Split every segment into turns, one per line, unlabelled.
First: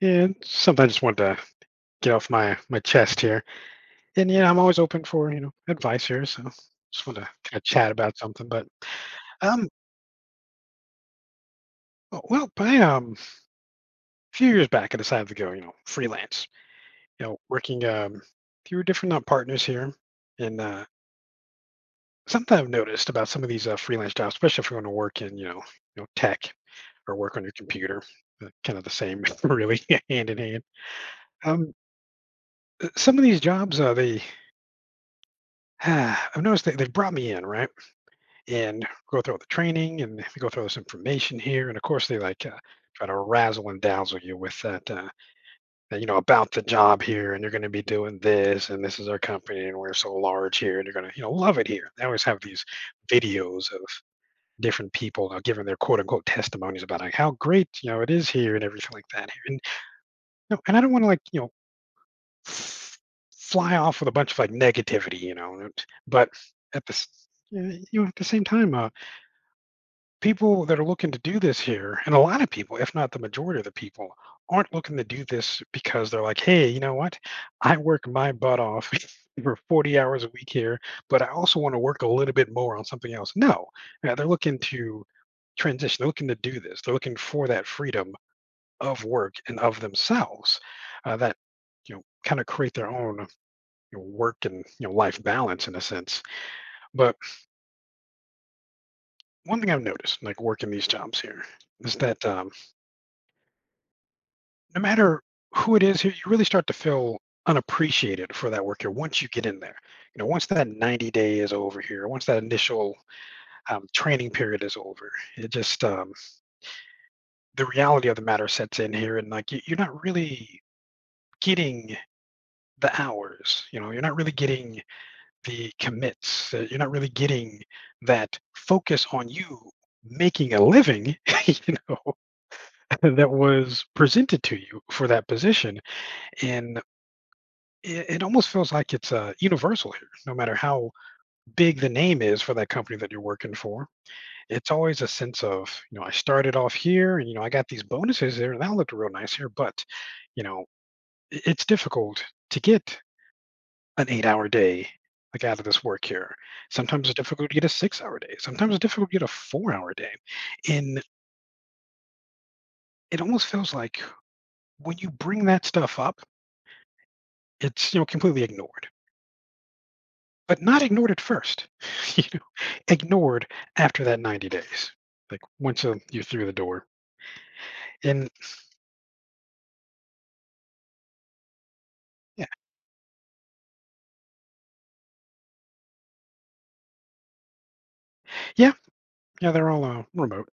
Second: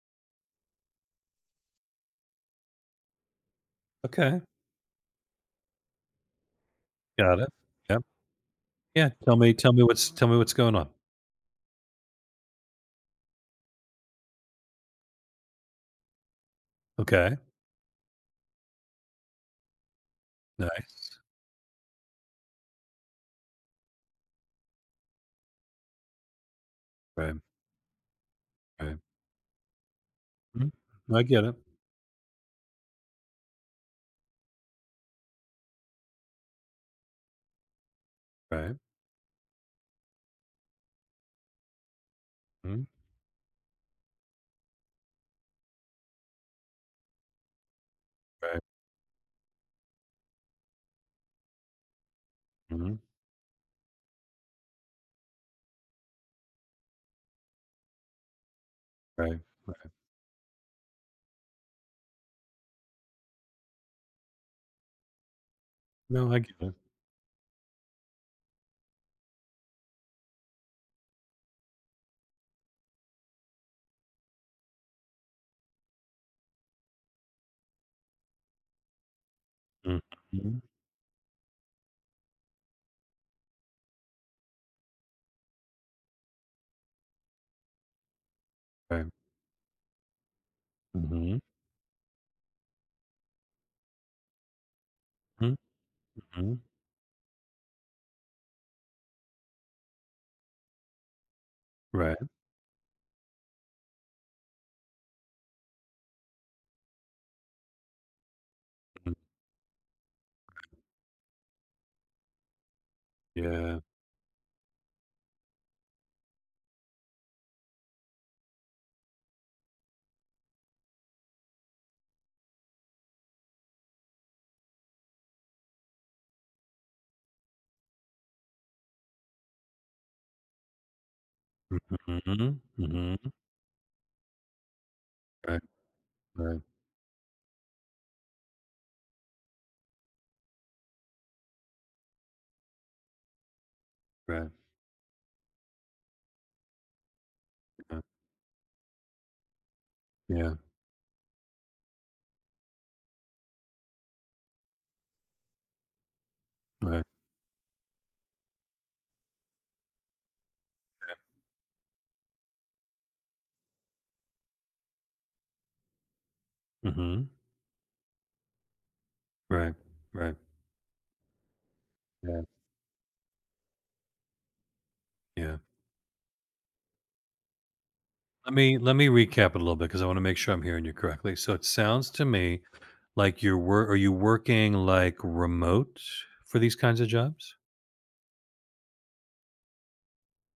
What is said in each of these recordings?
Yeah, and something I just wanted to get off my chest here. And
Okay,
yeah, I'm always open for advice here, so just want to
got it.
kind of chat
Yep.
about something.
Yeah,
Um,
tell me what's going on.
oh, well, I a few years back, I decided to go freelance, you
Okay,
know, working through different partners here, and
nice.
something I've noticed about some of these freelance jobs, especially if you want to work in tech or
Right,
work on your computer, kind of the
right.
same, really, hand in hand.
Mhm. No, I get it.
Um, some of these jobs, they I've noticed they've brought me in, right?
Right.
And go through all the training and go through all this information here. And of course, they like
Mhm.
try to razzle and dazzle you with that, you know, about the job here, and you're going to be doing
Right.
this, and this is our company, and we're so large here, and you're going to, you know, love it here. They always have these
Mhm.
videos of different people giving their quote unquote testimonies about like how great you know it is here and everything like that
Right.
here. And you know, and I don't want to like f- fly off with a bunch of like negativity, you know, but
No, I get it.
at the s- yeah, you know, at the same time, people that are looking to do this here, and a lot of people, if not the majority of the people, aren't looking to do this because they're like, hey, you know what? I work my butt off for 40
Mm,
hours a week
mhm.
here, but I also want to work a little bit more on something else. No, they're looking to transition. They're looking to do this. They're looking for that freedom of
Right.
work and of themselves uh, that,
Mhm.
you know, kind of create their own work and life
Mhm.
balance in a sense.
Mhm.
But one thing I've noticed, like working these jobs here, is
Right.
that no matter who it is, you really start to feel unappreciated for that work here
Mm.
once you get in there. You know, once that 90 day is over here, once that initial
Yeah.
training period is over, it just the reality of the matter sets in here, and like you're not really getting the hours. You know, you're not really getting the commits. You're not really getting that focus on you making a living you know,
Mhm.
that
Mhm.
was presented to you for that
Right.
position
Right.
and it almost feels like it's universal here. No matter how big the name is for that company that you're working for,
Right.
it's always a sense of, you know, I started off here and, you know, I got these
Uh,
bonuses there and that looked real nice here. But, you
yeah.
know, it's difficult to get an 8 hour day like out of this work here.
Right.
Sometimes it's difficult to get a 6 hour day. Sometimes it's difficult to get a 4 hour day. And it almost feels like when you bring that stuff up,
Mhm.
it's, you know, completely ignored.
Right. Right.
But not ignored at first, you know,
Yeah.
ignored after that 90 days, like,
Yeah.
once, you're through the door. And
Let me recap it a little bit because I wanna make sure I'm hearing you correctly. So it sounds to
yeah,
me Like you're wor are you working, like, remote for these kinds of jobs?
yeah, yeah, they're all, remote,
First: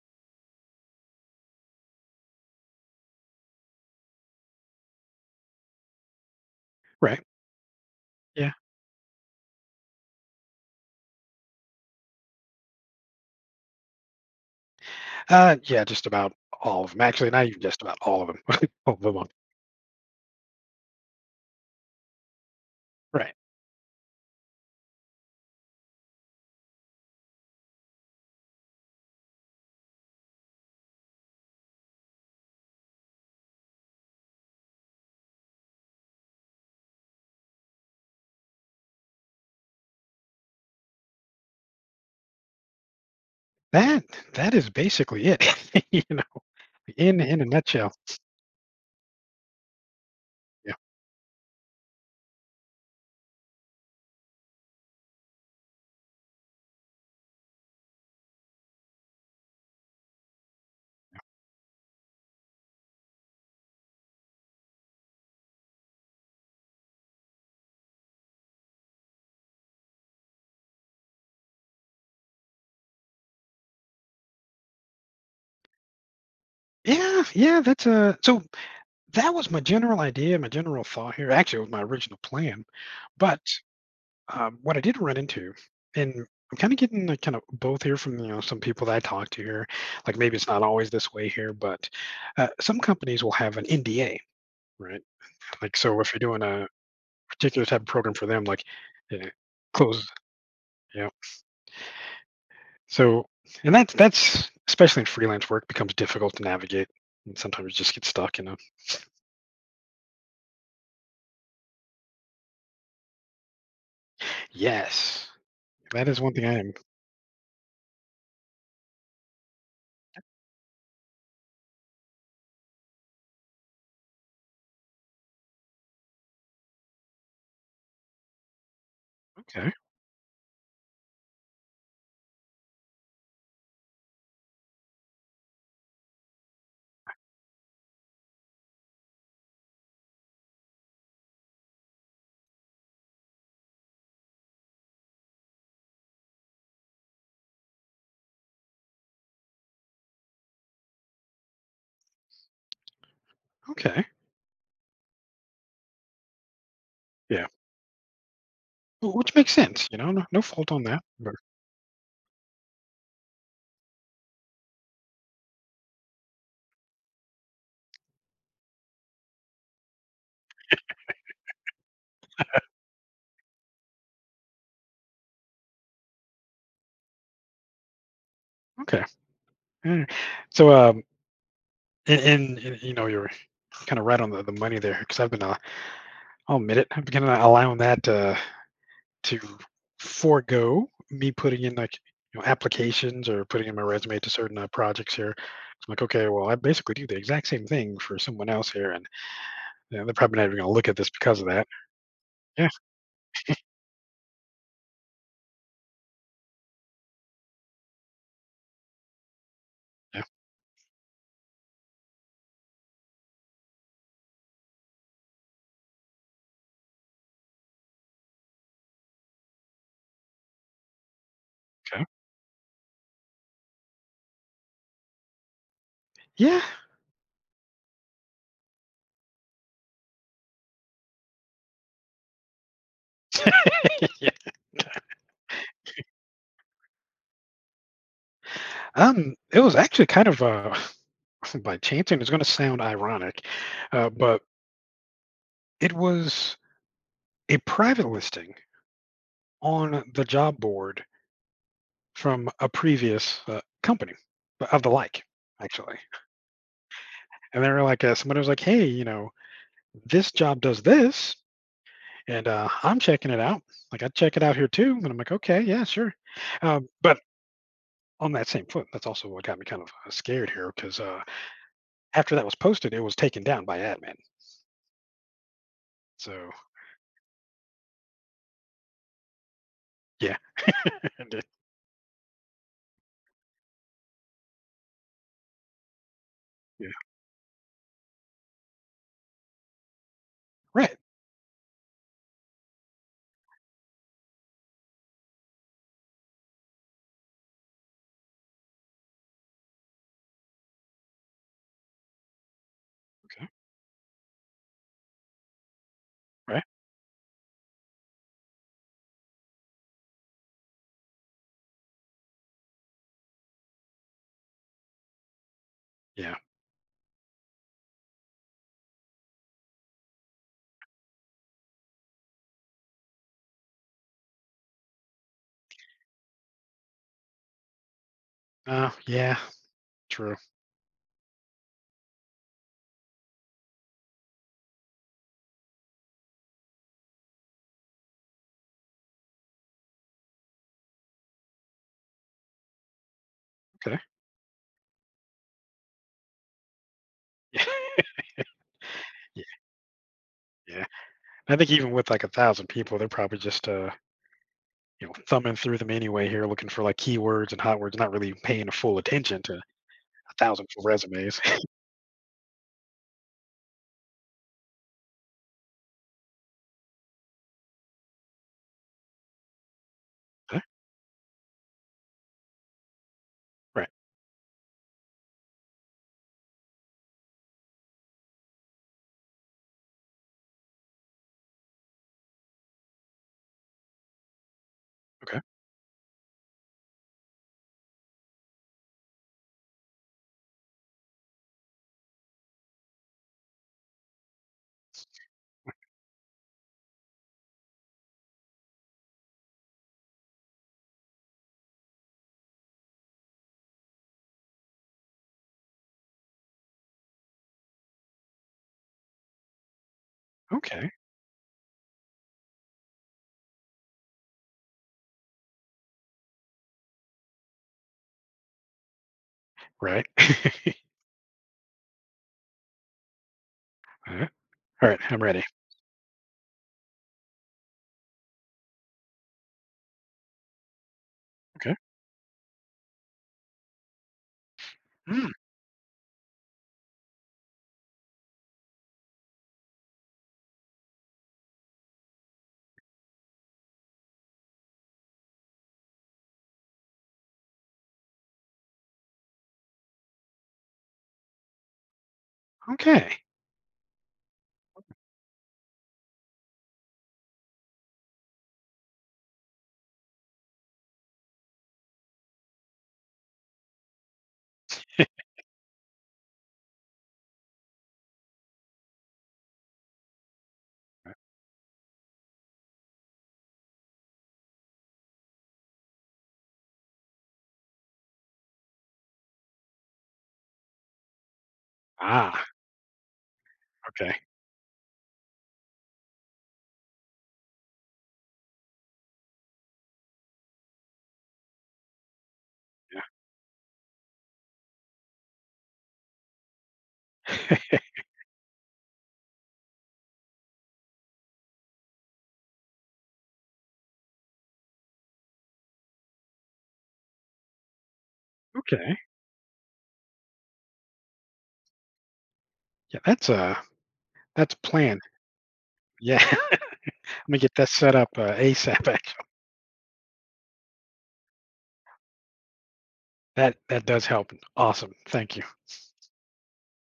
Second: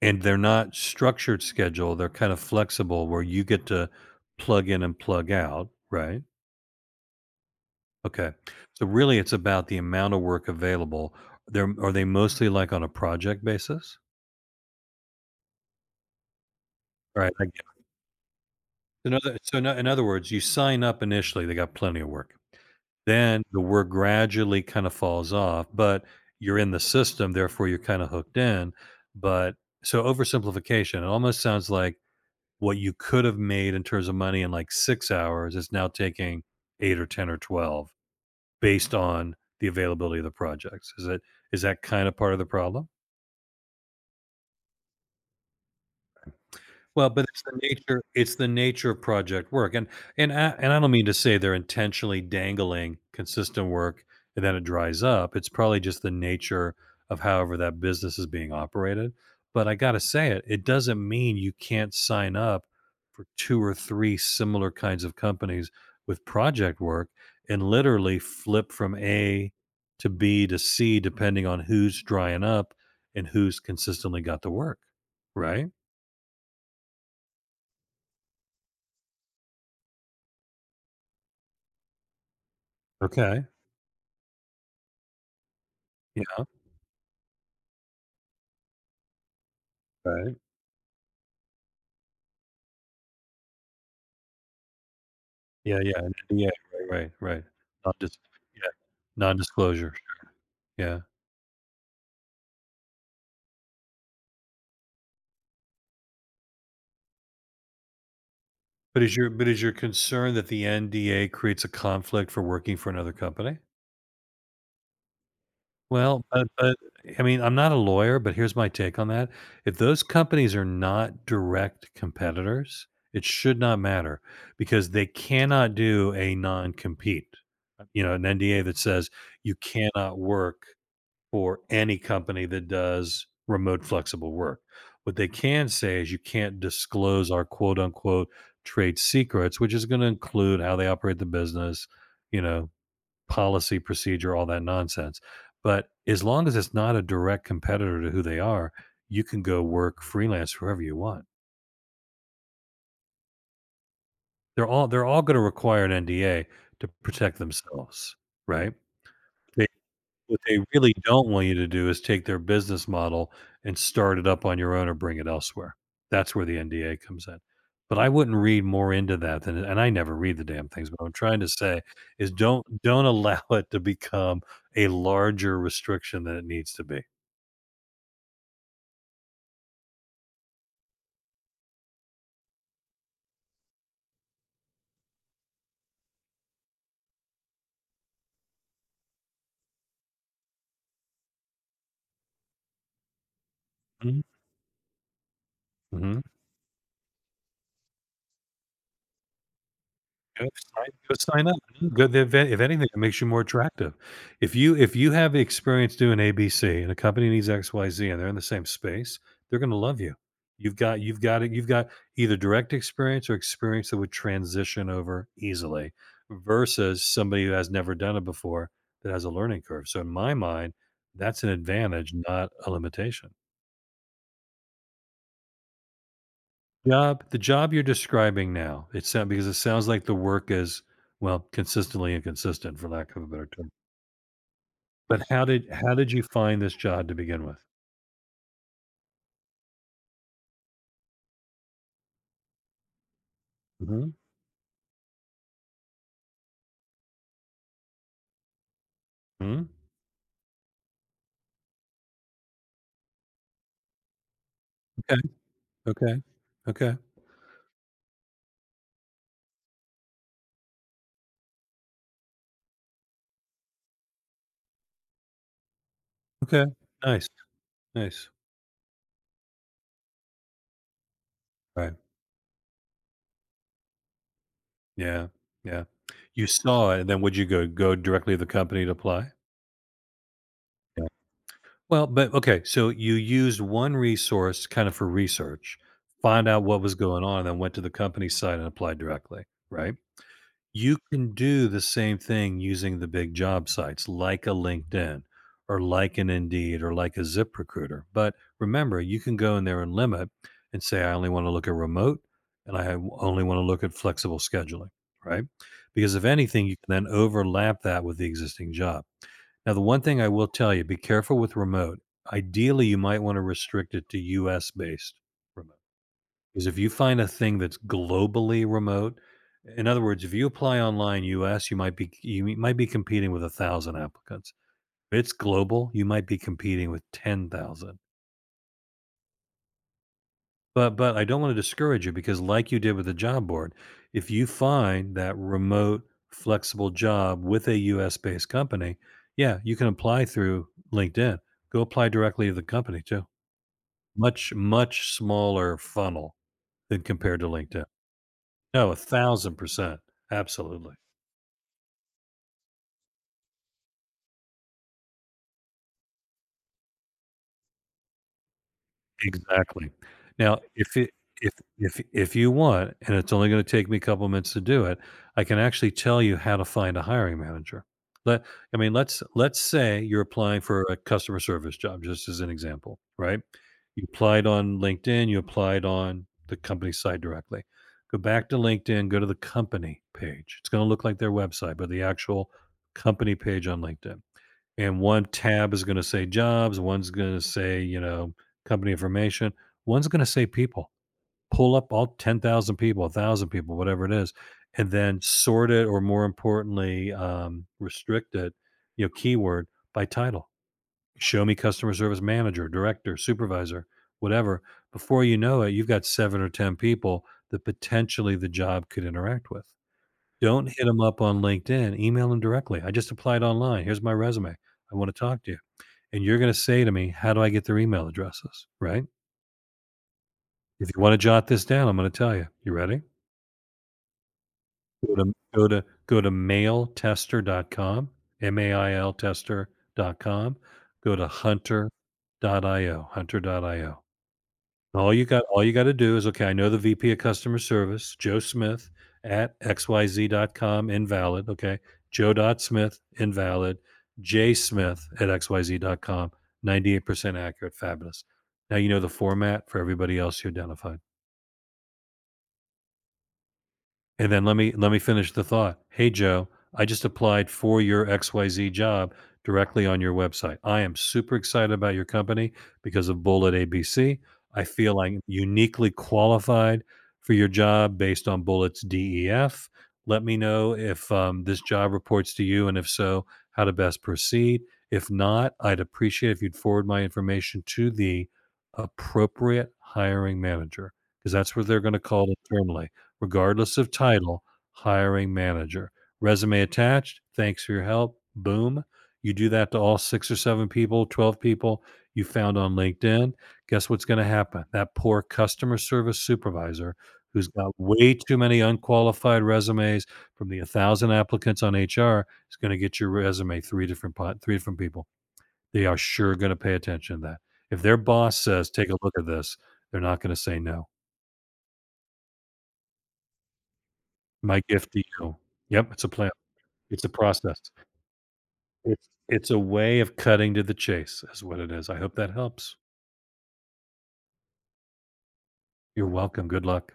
And they're not structured schedule, they're kind of flexible where you get to plug in and plug out, right?
right,
Okay.
yeah.
So really it's about the amount of work available. They're are they mostly, like, on a project basis?
Yeah, just about all of them actually,
Alright, I
not
get
even
it.
just about all of them. All of
So, In
them.
other so in in other words, you sign up initially, they got plenty of work.
Right.
Then the work gradually kinda falls off, but you're in the system, therefore, you're kinda hooked in, but so oversimplification, it almost sounds like what you could have made in terms of money in, like, 6 hours is now taking 8 or 10 or 12 based on the availability of the projects. Is that kinda part of the problem?
That that is basically it, you know,
Well, but
in
it's
a
the
nutshell,
nature it's the nature of project work, and and I and
yeah.
I don't mean to say they're intentionally dangling consistent work and then it dries up. It's probably just the nature of however that business is being operated. But I gotta say it, it doesn't mean you can't sign up for two or three similar kinds of companies with project work and literally flip from A to B to C depending on who's drying up and who's consistently got the work. Right?
Yeah, yeah, that's, that was my general idea, my general thought here, actually, it was my original plan, but
Okay.
What I did run into, and I'm kind of getting like kind of both here from some people that I talk to here. Like maybe
Right.
it's not always this way here, but some companies will have an NDA, right? Like
Yeah, yeah,
so,
an
if you're doing
NDA,
a
right, right, right.
particular type of
Not dis
program for them,
yeah,
like yeah,
non-disclosure,
close,
yeah.
yeah. So and that's especially in freelance work becomes difficult to navigate, and sometimes you just get stuck in a
But is your concern that the NDA creates a conflict for working for another company?
yes. That is
Well,
one thing I am
I mean, I'm not a lawyer, but here's my take on that. If those companies are not direct competitors, it should not matter because they cannot do a non-compete. You know, an NDA that says you
okay,
cannot work for any company that does remote flexible work. What they can say is you can't disclose our quote unquote trade secrets, which is going to include how they operate the business, you know, policy, procedure, all that nonsense. But as long as it's not a direct competitor to who they are, you can go work freelance wherever you want.
okay,
They're all going to require an NDA to protect
yeah.
themselves, right?
Which makes sense, you know, no,
What
no
they
fault on
really
that.
don't
But
want you to do is take their business model and start it up on your own or bring it elsewhere. That's where the NDA comes in. But I wouldn't read more into that than and I never read the damn things, but what I'm trying to say is don't allow it to become a larger restriction than it needs to be.
okay. Yeah. So, you know you're kind of right on the money there because I've been I'll admit it I've been allowing that to forego me putting in like applications or putting in my
Mhm.
resume to certain projects here. I'm like
Mhm.
okay well I basically do the exact same thing for someone else here and you know, they're probably not
Go
even going to look
sign
at this
go
because
sign
of
up.
that.
Yeah, good, if
Yeah,
anything, it makes you more attractive. If you have the experience doing ABC and a company needs XYZ and they're in the same space, they're gonna love you.
yeah,
You've got either direct experience or experience that would transition over easily versus somebody who has never done it before that has a learning curve. So in my mind, that's an
okay.
advantage, not a limitation.
Yeah.
Job the job you're describing now, it sounds like the work is, well, consistently inconsistent for lack of a better term.
Yeah.
But how did you find this job to begin with?
It was actually kind of by chance and it's going to sound ironic,
Mhm,
but it was a private listing
mhm,
on the job board from a previous company of the
okay,
like, actually.
okay, okay,
And they were like, somebody was like, hey, you know, this job does this, and I'm checking it out. Like, I check it out here too. And I'm like, okay, yeah, sure.
okay,
But
nice, nice,
on that same foot, that's also what got me kind of scared here because
right,
after that was posted, it was taken down by admin.
yeah, yeah. You
So,
saw it, and then would you go directly to the company to apply?
yeah.
Yeah.
and it-
Well, but okay, so you used one resource kind of for research, find out what
yeah.
was going on, and then went to the company site and applied directly, right?
Right.
You can do the same thing using the big job sites like a LinkedIn or like an Indeed or like a ZipRecruiter. But remember, you can go in there and limit and say, I only want to look at remote and only
Okay.
want to look at flexible scheduling, right? Because if
Right.
anything, you can then overlap that with the existing job. Now, the one thing I will tell you, be careful with remote. Ideally, you might want to restrict it to US based remote.
Yeah.
Because if you find a thing that's globally remote, in other words, if you apply online US, you might be competing with 1,000 applicants. If it's global, you might be competing with 10,000.
Yeah. True.
But I don't wanna discourage you because like you did with the job board, if you find that remote, flexible job with a US-based company, yeah, you can apply through LinkedIn. Go apply directly to the company too.
Okay.
Much, much smaller funnel than compared to
Yeah.
LinkedIn. No,
Yeah.
1,000%.
Yeah.
Absolutely.
I think even with like 1,000 people, they're probably just you know thumbing through them anyway here, looking for like keywords and hot words, not really paying full attention to a
Exactly. Now,
thousand full resumes.
if if you want, and it's only gonna take me a couple minutes to do it, I can actually tell you how to find a hiring manager. Let I mean, let's say you're applying
Huh?
for a customer service job, just as an example, right?
Right.
You applied on LinkedIn, you applied on the company site directly. Go back to LinkedIn, go to the company page. It's gonna look like their website, but the actual company page on LinkedIn. And one
Okay.
tab is going to say jobs, one's going to say, you know, company information, one's going to say people. Pull up all 10,000 people, 1,000 people, whatever it is, and then sort it, or more importantly, restrict it, you know, keyword by title. Show me customer service manager, director, supervisor, whatever. Before you know it, you've got seven or 10 people that potentially the job could interact with. Don't hit
Okay.
them up on LinkedIn, email them directly. I just applied online. Here's my resume. I want to talk to you, and you're going to say to me, how do I get their email addresses? Right?
Right.
If you want to jot this down, I'm going to tell you. You ready?
All right. All right.
Go
I'm
to
ready.
go to go to mailtester.com, M-A-I-L tester.com, go to
Okay.
hunter.io, hunter.io. All you
Mm,
got all you gotta do is, okay, I know the VP of customer service, Joe Smith at xyz.com. Invalid, okay? Joe dot Smith. Invalid. J Smith at xyz.com, 98% accurate, fabulous. Now you know the format for everybody else you identified.
okay.
And then let me finish the thought. Hey Joe, I just applied for your XYZ job directly on your website. I am super excited about your company because of Bullet A B C. I feel I'm uniquely qualified for your job based on Bullet's DEF. Let me know if this job reports to you, and if so, how to best proceed. If not, I'd appreciate if you'd forward my information to the appropriate hiring manager, because that's what they're going to call it
Ah.
internally regardless of
Okay.
title, hiring manager. Resume attached. Thanks for your help. Boom. You do that to all six or seven people, 12 people you found on LinkedIn. Guess what's going to happen? That poor customer service supervisor who's got way too many unqualified resumes from the 1,000 applicants on HR is going to get your resume three different people. They are sure going to pay attention to that. If their boss says, "Take a
Okay.
look at this," they're not going to say no.
Yeah. That's a
My gift
plan.
to you. Yep, it's a
Yeah.
plan.
Let
It's a
me get
process.
that set up ASAP.
It's
Actually,
it's a way of cutting to the chase is what it is. I hope that helps.
that that does help. Awesome. Thank you.
You're welcome. Good luck.